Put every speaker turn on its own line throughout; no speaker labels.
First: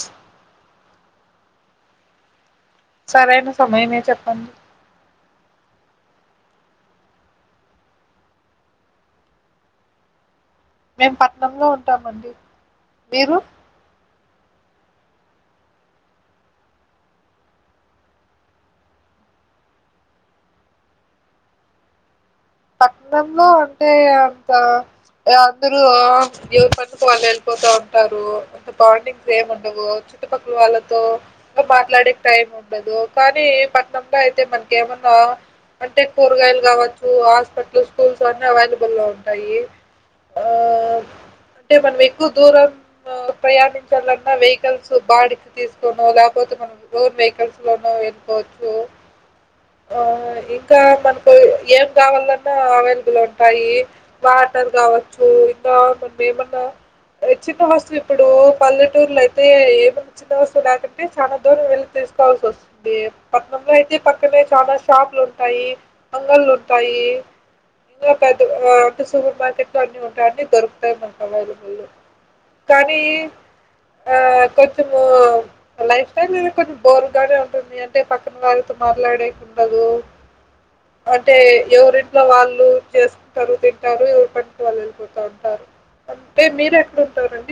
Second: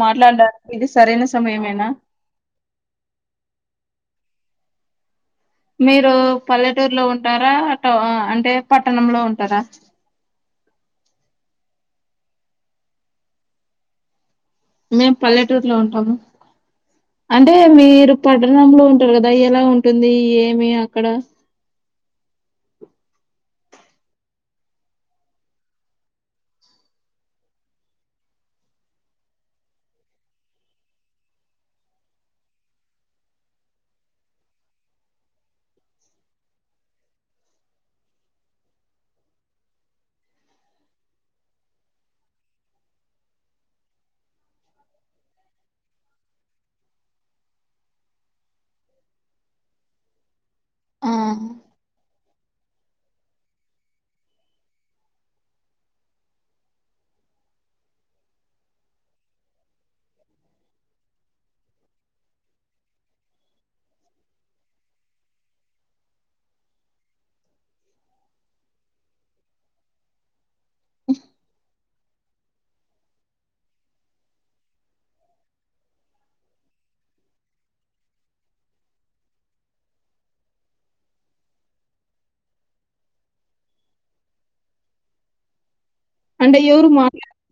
మాట్లాడ ఇది సరైన సమయమేనా
సరైన సమయమే చెప్పండి
మీరు పల్లెటూర్లో ఉంటారా అటు ఆ అంటే పట్టణంలో ఉంటారా
మేము పట్నంలో ఉంటామండి మీరు
మేం పల్లెటూర్లో ఉంటాము. అంటే మీరు పట్టణంలో ఉంటారు కదా ఎలా ఉంటుంది ఏమి అక్కడ
పట్నంలో అంటే అంత అందరూ ఎవరి పనులకు వాళ్ళు వెళ్ళిపోతా ఉంటారు. అంత బాండింగ్స్ ఏం ఉండవు చుట్టుపక్కల వాళ్ళతో మాట్లాడే టైం ఉండదు. కానీ పట్నంలో అయితే మనకి ఏమన్నా అంటే కూరగాయలు కావచ్చు హాస్ హాస్పిటల్స్, స్కూల్స్ అన్ని అవైలబుల్లో ఉంటాయి. ఆ అంటే మనం ఎక్కువ దూరం ప్రయాణించాలన్నా వెహికల్స్ బాడికి తీసుకోనో లేకపోతే మనం లోన్ వెహికల్స్ లోన వెళ్ళిపోవచ్చు ఇంకా
ఆ
మనకు ఏం కావాలన్ న్నా అవైలబుల్ ఉంటాయి. వాటర్ కావచ్చు ఇంకా మనం ఏమన్నా చిన్న వస్తువు ఇప్పుడు పల్లెటూర్లో అయితే ఏమన్నా చిన్న వస్తువు లేకపోతే చాలా దూరం వెళ్ళి తీసుకోవాల్సి వస్తుంది. పట్నంలో అయితే పక్కనే చాలా షాపులు ఉంటాయి. అంగళ్లు ఉంటాయి. ఇంకా ఆ అంటే సూపర్ మార్కెట్లో అన్ని ఉంటాయి. అంటే దొరు తాయి. అవైలబుల్ కానీ ఆ కొంచెము లైఫ్ స్టైల్ కొంచం బోర్గానే ఉంటుంది. అంటే పక్కన వాళ్ళతో మాట్లాడేకుండదు అంటే ఎవరి ఇంట్లో వాళ్ళు చేస్కుంటరు తింటారు ఎవరి పనికి వాళ్ళు వెళ్ళిపోతా ఉంటారు.
అంటే ఎవరు మా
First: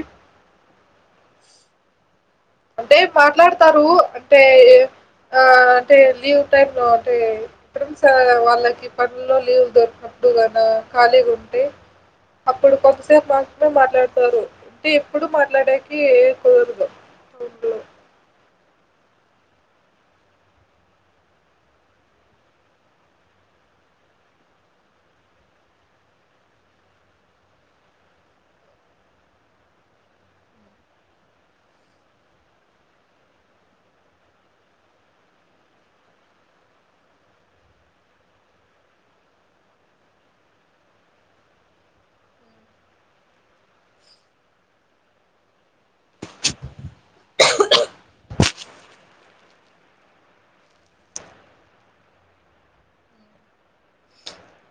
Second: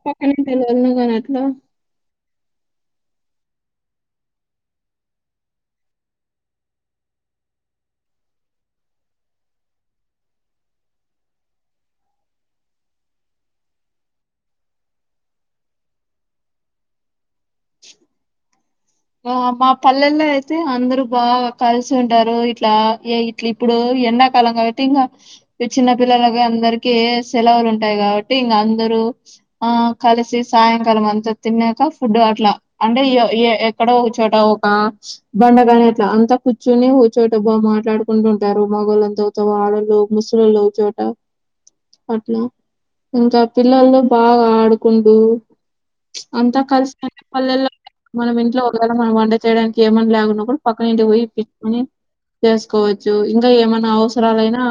[inaudible] ఎందుకని అట్లా
అంటే మాట్లాడతారు అంటే ఆ అంటే లీవ్ టైమ్లో అంటే ఫెండ్స్ వాళ్ళకి పనుల్లో లీవ్ దొరికినప్పుడు ఖాళీగా ఉంటే అప్పుడు కొంతసేపు మాత్రమే మాట్లాడతారు. అంటే ఎప్పుడు మాట్లాడేకి ఏం కుదరదు. రూమ్లో
ఆ మా పల్లెల్లో అయితే అందరూ బాగా కలిసి ఉంటారు. ఇట్లా ఏ ఇట్లా ఇప్పుడు ఎండాకాలం కాబట్టి ఇంకా చిన్న పిల్లలకి అందరికి సెలవులు ఉంటాయి కాబట్టి ఇంక అందరూ ఆ కలిసి సాయంకాలం అంతా తిన్నాక ఫుడ్ అట్లా అంటే ఇగ ఎక్కడో ఒక చోట ఒక బండగానీ అట్లా అంత కూర్చుని ఒక చోట బాగా మాట్లాడుకుంటూ ఉంటారు. మగళ్ళంత ఒకతవ ఆడాళ్లు, ముసల్లోలు ఒక చోట అట్లా ఇంకా పిల్లలు బాగా ఆడుకుంటూ అంతా కలిసినట్టు పల్లెల్లో మనం ఇంట్లో మనం వంట చేయడానికి ఏమన్న లేకున్నా కూడా పక్కనింటి పోయి ఇప్పించుకొని చేసుకోవచ్చు. ఇంకా ఏమైనా అవసరాలైనా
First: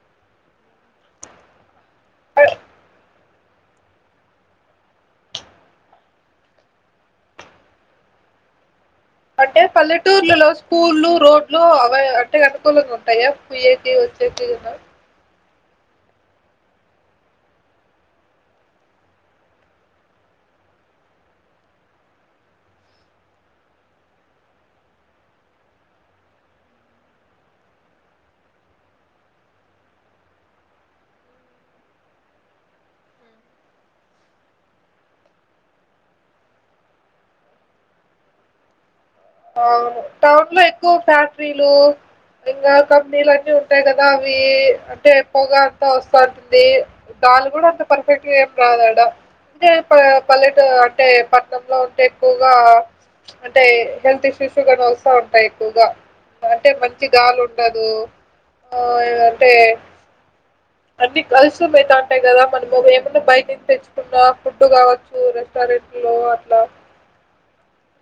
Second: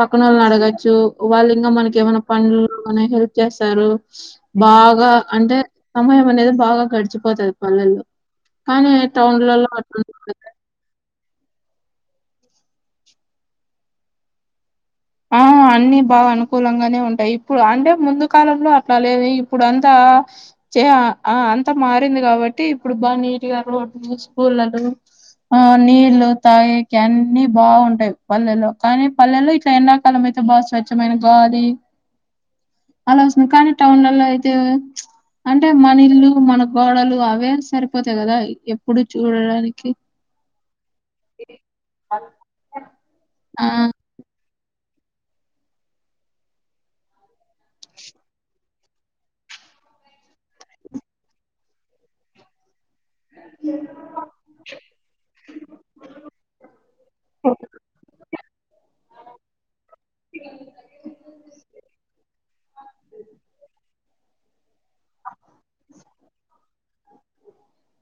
పక్కన వాళ్ళని అడగచ్చు. వాళ్ళు ఇంకా మనకి ఏమైనా పనులు హెల్ప్ చేస్తారు. బాగా అంటే సమయం అనేది బాగా గడిచిపోతది. పల్లెల్లో కానీ
అంటే
టౌన్లలో అట్లుండదు కదా!
పల్లెటూర్లలో స్కూళ్లు, రోడ్లు లో అంటే అనుకూలంగా ఉంటాయా పొయ్యేటి వచ్చేటి గిన
ఆ అన్ని బాగా అనుకూలంగానే ఉంటాయి. ఇప్పుడు అంటే ముందు కాలంలో అట్లా లేదు ఇప్పుడు అంతా అంతా మారింది కాబట్టి ఇప్పుడు బాగా నీట్గా రోడ్లు, స్కూళ్లలు ఆ నీళ్లు తాయేకి అన్ని బాగుంటాయి. పల్లెల్లో కానీ పల్లెలో ఎండాకాలం అయితే బాగా స్వచ్ఛమైన గాలి అలా వస్తుంది. కానీ టౌన్లలో అయితే అంటే మన ఇల్లు మన గోడలు అవే సరిపోతాయి కదా ఎప్పుడు చూడడానికి
అవును టౌన్లో ఎక్కువ ఫ్యాక్టరీలు ఇంకా కంపెనీలు అన్నీ
ఆ
ఉంటాయి కదా అవి అంటే పొగ అంత వస్త ఉంటుంది గాలి కూడా అంత పర్ఫెక్ట్ గా ఏం రాదాడ అంటే పల్లెట అంటే పట్నంలో ఉంటే ఎక్కువగా అంటే హెల్త్ ఇష్యూస్ కానీ వస్తా ఉంటాయి ఎక్కువగా అంటే మంచి గాలి ఉండదు. అంటే అన్ని కలుషితం అయితా ఉంటాయి కదా మనము ఏమన్నా బయట తెచ్చుకున్నా ఫుడ్ కావచ్చు రెస్టారెంట్లో అట్లా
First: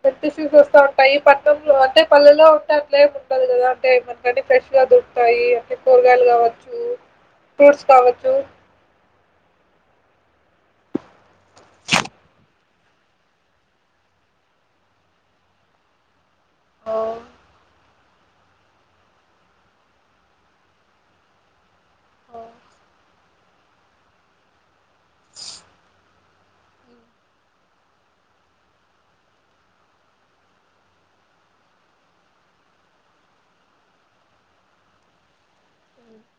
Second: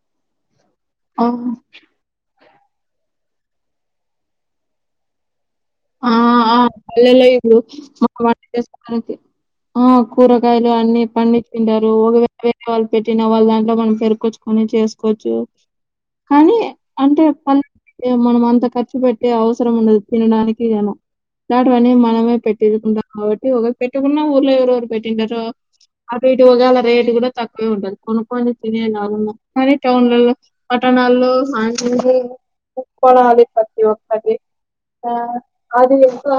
పెటి [inaudible] ఉంటాయి
ఆ
పట్టనంలో అంటే పల్లెలో అట్లే ఉండదు కదా అంటే మనకన్ని ఫ్రెష్ గా దొరుకుతాయి
ఆ
కూరగాయలు
అ
కావచ్చు
పల్లెలే ఇపుడు
ఫ్రూట్స్
ఆ
కావచ్చు
[inaudible] ఆ కూరగాయలు అన్ని పండించిటారు ఒకవే వేరే వాళ్ళు పెట్టిన వాళ్ళ దాంట్లో మనం పెరుకొచ్చుకోని చేసుకోవచ్చు కానీ
ఆ
అంటే పల్ మనం అంత ఖర్చు పెట్టే అవసరం ఉండదు తినడానికి [unintelligible] కానీ మనమే పెట్టించుకుంటాం కాబట్టి ఇ ఒక పెట్టకున్న ఊర్లో ఎవరో ఓకరు పెట్టింటారో అటు ఇటు ఒగాళ్ళ రేటు కూడా తక్కువే ఉంటది కొనుకోని తినే లాగన్నా కానీ టౌన్లలో పట్టణాల్లోకొనుకొనాలి ప్రతి ఓక్కటి ఆ అది ఇంకా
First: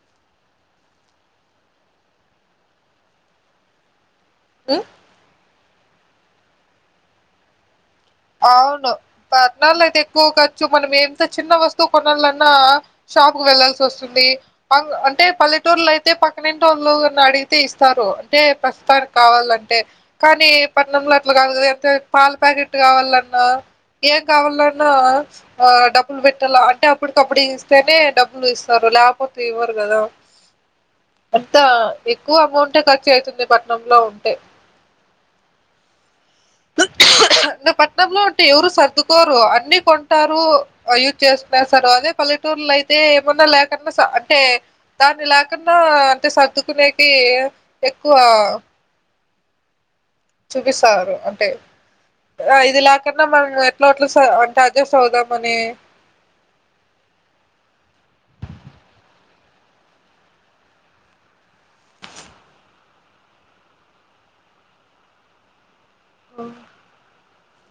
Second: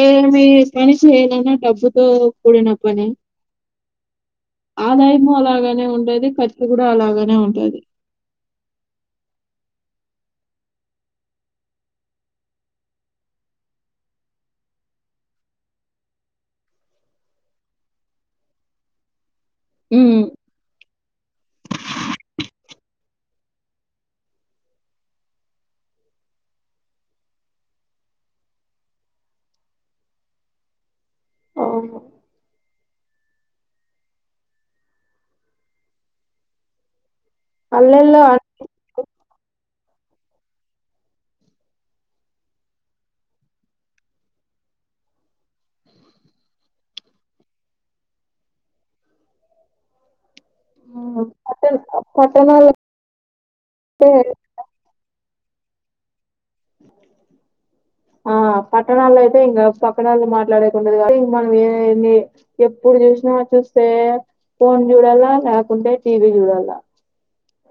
ఏమి పని చేయాలన్నా డబ్బుతో కూడిన పని
ఆ
ఆదాయము అలాగ అనే ఉండేది ఖర్చు కూడా అలాగనే ఉంటాది
అవును పట్నాలో అయితే ఎక్కువ ఖచ్చు మనం ఎంత చిన్న వస్తువు కొనాలన్నా షాప్ కు వెళ్లాల్సి వస్తుంది అంటే పల్లెటూరులో అయితే పక్కనింటోళ్ళు వాళ్ళు అడిగితే ఇస్తారు అంటే ప్రస్తుతానికి కావాల అంటే
హ్మ్.
కానీ పట్నంలో అ అట్లగాదు గద అతే పాల ప్యాకట్ ట్ కావాలన్నా ఏం కావాలన్నా ఆ డబ్బులు పెట్టాల అంటే అప్పటికప్పుడు ఇస్తేనే డబ్బులు ఇస్తారు లేపోతే ఇవ్వరు కదా అంత
అవును.
ఎక్కువ ఎమౌంట్ ఖర్చు అయితుంది పట్నంలో ఉంటే ఇంగ పట్నంలో
పల్లెల్లో
ఉంటే
అన్
ఎవరు సర్దుకోరు అన్నీ కొన్ టారూ యూజ్ చేసుకునేస్థరు అదే పల్లెటూర్లో అయితే ఏమన్నా లేకున్నా సా అంటే దాన్ని లేకన్నా అంటే సర్దుకునేకి ఎక్కువ చూపిస్తారు
హ్మ్.
అంటే
పట్టణ
ఆ ఇది
పట్టణాలైతే
లేకన్నా మనం ఎట్లో ఓట్లా సా అంటే అడ్జస్ట్ అవుదాం మనీ
ఆ పట్టణాల్లో అయితే ఇంగ పక్కనోళ్ళు మాట్లాడేకుండదు కాబట్టి ఇంగ మనం ఏ ఎప్పుడు చూసినా చూస్తే ఫోన్ చూడాల లేకుంటే టీవీ జూడాల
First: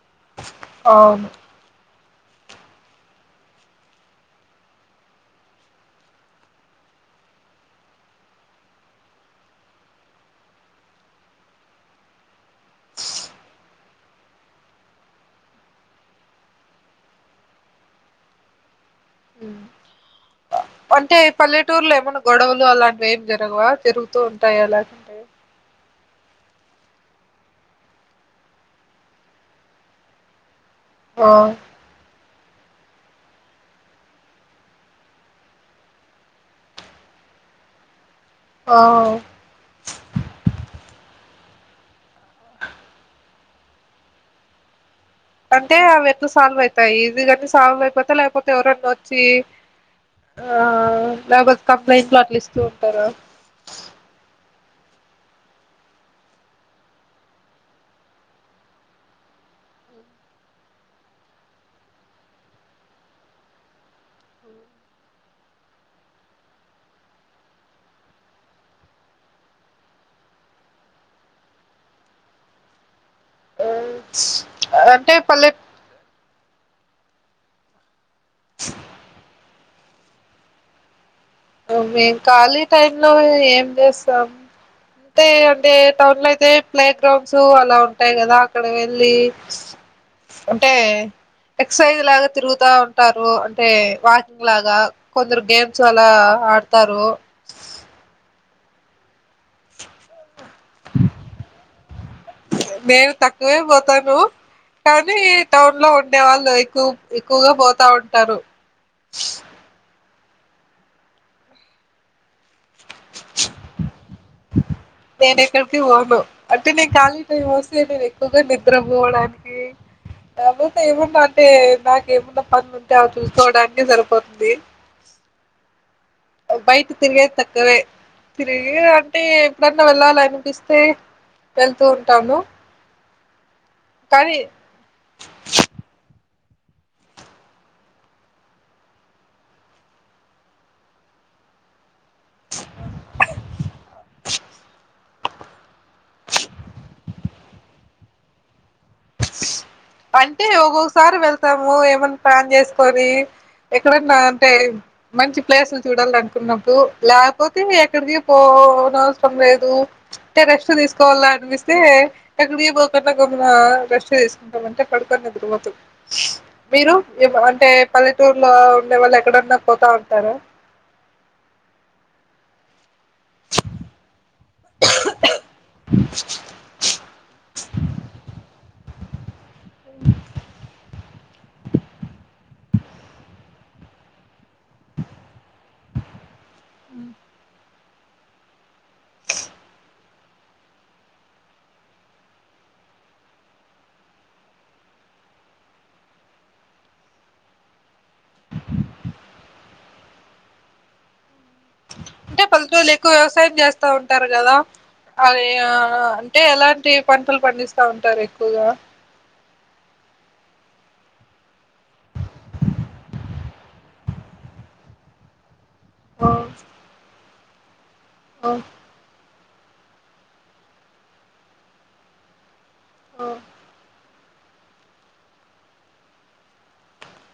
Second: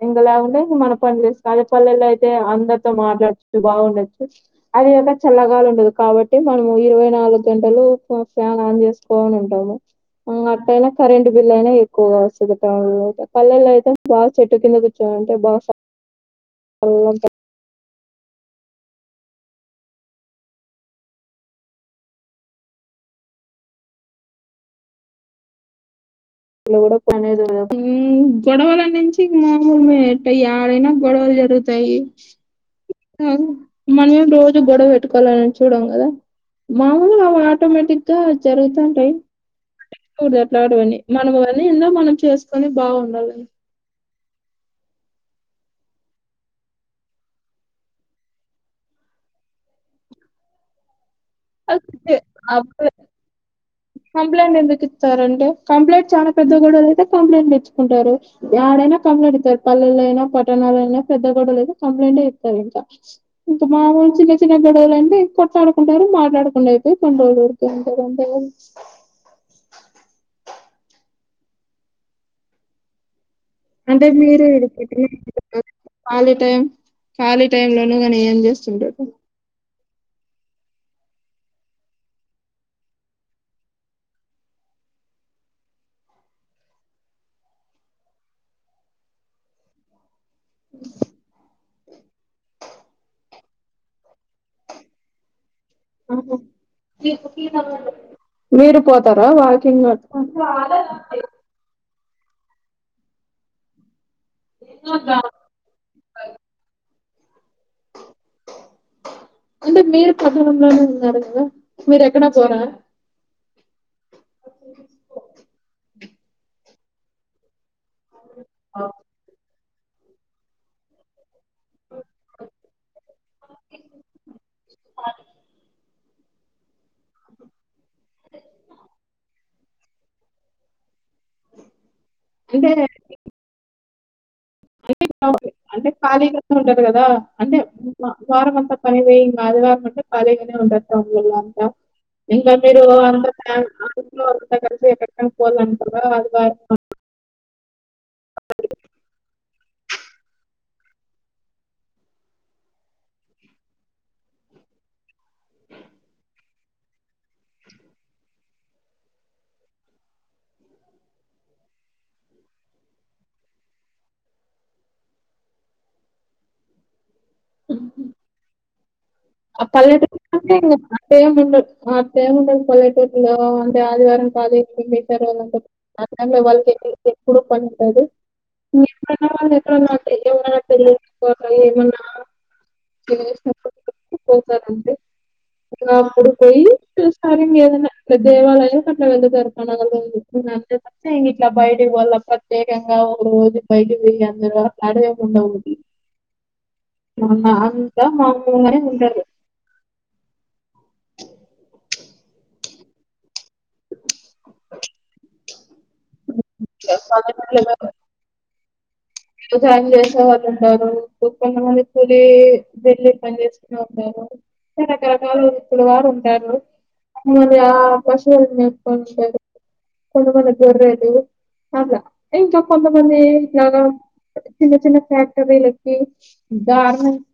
ఇంగలాకుంటే మన
అవును
పన్లు అదే పల్లెలో అయ్ తే అందరితో మాట్లాడు తూ బాగుండచ్చు అది అ చల్లగాలు ఉండదు కాబట్టి మనము ఇరవై నాలుగు గంటలు ఫ్యాన్ ఆన్ చేసుకోని ఉంటాము అట్ట అయినా కరెంట్ బిల్ అయినా ఎక్కువగా వస్తది టౌన్లో పల్లెలో అయితే బాగా చెట్టు కింద కూర్చొనుంటే బా సళ్ళ
అంటే పల్లెటూర్లో ఏమన్నా గొడవలు అలాంటివి ఏం జరగవా తిరుగుతూ ఉంటాయా లేకపోతే
ఎడ పనే చూడు గొడవలనుంచి మామూలే ఇంగ యా డైనా
ఆ
గొడవలు జరుగుతాయి మనమేం రోజూ గొడవ పెట్టుకోలని చూడం కదా మామూలుగా ఆటోమేటిక్ గా
ఆ
జరుగుతాంటాయి పట్టించుకూడదు అట్లాటివి అన్నీ మన పని ఏందో మనం చేసుకొని బాగుండాలి
అంటే అవి ఎట్లా సాల్వ్ అయితాయి ఈజీగానే సాల్వ్ అయిపోతాయా లేకపోతే ఎవరన్నా వచ్చి ఆ లేపోతే కంప్లైంట్లు అట్లా ఇస్తూ ఉంటారా
కంప్లైంట్ ఎందుకు ఇత్తారు అంటే కంప్లైంట్ చానా పెద్ద గొడవలు అయితే కంప్లైంట్ ఇచ్చుకుంటారు యాడైనా కంప్లైంట్ ఇత్తారు పల్లెలో అయినా పట్టణాలో అయినా పెద్ద గొడవలు అయితే కంప్లైంట్యే ఇత్తారు ఇంకా ఇంకా మాముూలు చిన్న చిన్న గొడవలు అంటే ఇ కొట్లాడుకుంటారు మాట్లాడుకుండా అయిపోయి కొన్ని రోజులు వరకుఉంటారు అంతే కదా అంటే మీర్
అంటే పల్లె
[unintelligible] ఖాళీ టైం ఖాళీ టైమ్ లోను గని ఏం చేస్తుంటారు
ఉమ్ మేము ఖాళీ టైమ్ లో ఏం చేస్తాం అంటే అంటే టౌన్ లో అయితే ప్లే గ్రౌండ్స్ఊ అలా ఉంటాయి కదా అక్కడ వెళ్ళి అంటే ఎక్ససైజ్ లాగా తిరుగుతా ఉంటారు టే వాకింగ్ లాగా కొందరు గేమ్ చాలా ఆడతారు
మీరు పోతారా వాకింగ్ అ
[inaudible] మేము తక్కువే పోతాను కానీ టౌన్ లో ఉండే వాళ్ళు ఎక్కువ క్కువగా పోతా ఉంటారు
అంటే మీరు ఎక్కడా పోరా
నేను ఎక్కడికి పోను అంటే నేన్ కాలి టైం వస్ నేను ఎక్కువగా నిద్రపోవడానికి [unintelligible] అంటే నాకేమున్న పనులు ఉంటే అవి చూసుకోవడా అన్ని సరిపోద్ది బయట తిరిగేది తక్కువే తిరిగి అంటే ఎప్పుడన్నా వెళ్ళాల అనిపిస్తే వెళ్తూ ఉంటాను కానీ
అంటే అంటే ఖాళీగానే ఉంటరు కదా అంటే వారం అంతా పని వేయిం కాదు కాబట్టె ఖాళీగానే ఉంటారు టౌన్ వల్ల అంత ఇంకా మీరు అంతంట్లోంత కలిసి ఎం కోళ్లం అదివ
అంటే ఒక్కొక్కసారి వెళ్తాము ఏమన్నా ప్లాన్ చేసుకొని ఎక్కడన్నా అంటే మంచి ప్లేసులు చూడాలి అనుకున్నప్పుడు లేకపోతే ఎక్కడికి పోన అవసరం లేదు అంటే రెస్ట్ తీసుకోవాలా అనిపిస్తే ఎక్కడికి పోకుండా గమ్న రెస్ట్ తీసుకుంటామంటే పడుకొని నిదురపోతే మీరు అంటే పల్లెటూరులో [unintelligible]
ఆ
పోతా ఉంటారా
పల్లెటూర్లకే అటెముండదు ఆట్టే ఉండద్ పల్లెటూరు లో అంటే ఆదివారం ఆ టైం లో వాళ్ళకి ఎప్పుడు పని ఉంటది. మీర్ పోయిన వాళ్లే [unintelligible] ఎమన్నా పోతారంతే అలాప్పుడు పొయ్యి చూస్తారు ఇంగేదన్నా గా దేవాలయం కట్నంఎందుకు కడుతండో తెలీదు ఇంగా ఇట్లా బయటికి పోలా ప్రత్యేకంగా ఒగ ఊరికి బయటికి తిరిగే అంతగా క్లాడ్ ఎం ఉండవు అన్న అంతా మాములుగానే [unintelligible]
అంటే పల్లటూరి లో ఎక్కువ వ్యవసాయం చేస్తా ఉంటారు కదా అది ఆ అంటే ఎలాంటి పంటలు పండిస్తా ఉంటారు ఎక్కువగా
వ్యవసాయం చేసే వాళ్ళు ఉంటారు కొంత మంది కూలి వెళ్ళి పని చేసుకునే ఉంటారు రకరకాలు ఇప్పుడు వారు
ఆ
ఉంటారు మూల్య
ఆ
పశువులను మెప్తు ఉంటారు కొన్ని కొన్ని గోర్రలు అలా ఇంక కొంత మంది
ఆ
జె చిన్న చిన్న ఫ్యాక్టరీలకి గార్మెంట్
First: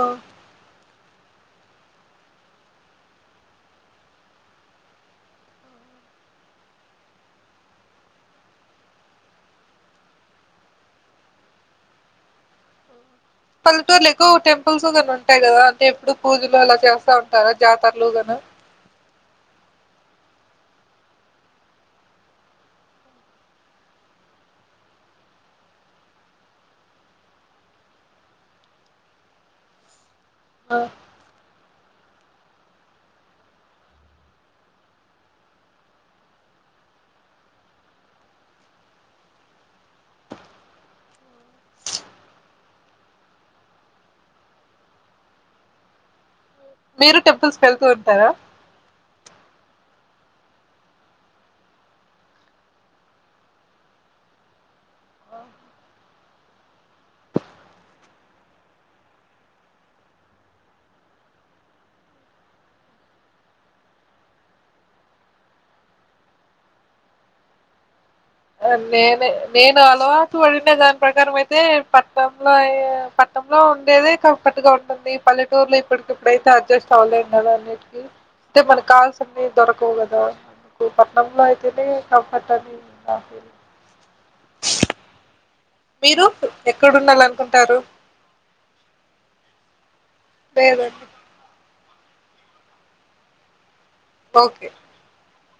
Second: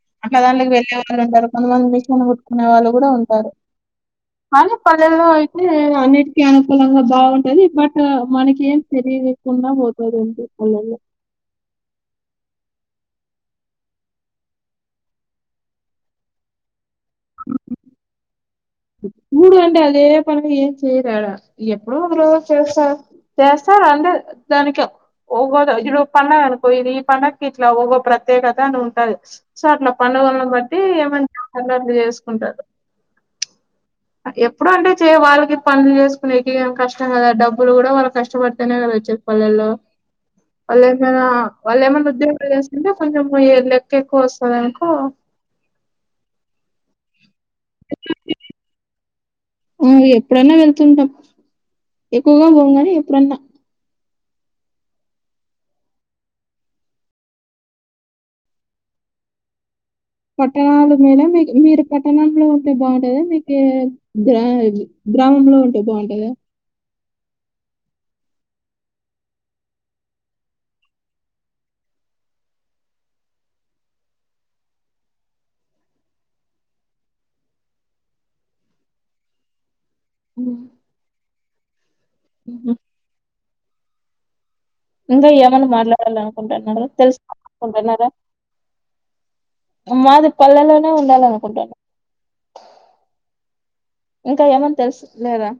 ఆ
అట్లా దానికి వెళ్లే వ [unintelligible] కొంతమంది మిషన్ ఉంటారు కానీ పల్లెల్లో అయితే అన్నిటికీ అనుకూలంగా బాగుంటది బట్ మనకి ఏం తెలియకుండా పోతది అంటే పల్లెల్లో
పల్లెటూరులు ఎక్కువ టెంపుల్స్గానీ ఉంటాయి కదా అంటే ఎప్పుడు పూజలు అలా చేస్తా ఉంటారా జాతరలుగన
పుడు అంటే అదే పనిగా ఏం చేయరు యాడ ఎప్పుడో ఒక రోజు చేస్తారు చేస్తారు అంటే దానికి ఓ ఈ రోజు పండుగ అనుకో ఈ పండుగకి ఇట్లా ఒక ప్రత్యేకత అని ఉంటది సో అట్లా పండుగలను
ఆ,
బట్టి ఏమంటా కలర్లు చేసుకుంటారు ఎప్పుడు అంటే చే వాళ్ళకి పనులు చేసుకోనేకి కష్టం కదా డబ్బులు కూడా వాళ్ళ కష్టపడితేనే కదా వచ్చే పల్లెల్లో వాళ్ళు ఏమైనా వాళ్ళు ఏమైనా ఉద్యోగాలు చేస్తుంటే కొంచెం ఏ లెక్క ఎక్కువ వస్తది అనుకో
మీరు టెం చూసుకెళ్తూ ఉంటారా
హ్మ్ ఎప్పుడన్నా వెళ్తుంటాం ఎక్కువగా పోము కాని ఎప్పుడన్నా పట్టణాలో మేళా మీకు మీరు పట్టణంలో ఉంటే బాగుంటది మీకు గ్రా గ్రామంలో ఉంటే బాగుంటద
నేనే నేను అలవాటు పడిన దాని ప్రకారం అయితే పట్నంలో పట్నంలో ఉండేదే కంఫర్ట్ గా ఉంటుంది పల్లెటూర్లో ఇప్పటికిప్పుడైతే అడ్జస్ట్ అవ్వలేం కదా అన్నిటిక అయితే మన కాల్స్ అన్ని దొరక అంతే కదా [unintelligible] నమ్ అయికెతే కంఫర్ట్
హుహు.
అని ఆ ఫ
ఇంగ ఎమ్ మళ్ళీ మాట్లాడాల
మీరు
అనుకుంటున్నారా తెలుసుకోవాల
ఎక్కడుండాలనుకుంటారు
అనుకుంటున్నారా మాది పళ్లలోనే
లేదండి
ఉండాల అనుకుంటాను ఇంకా
ఓకే
ఏమన్నా తెలుసులేదా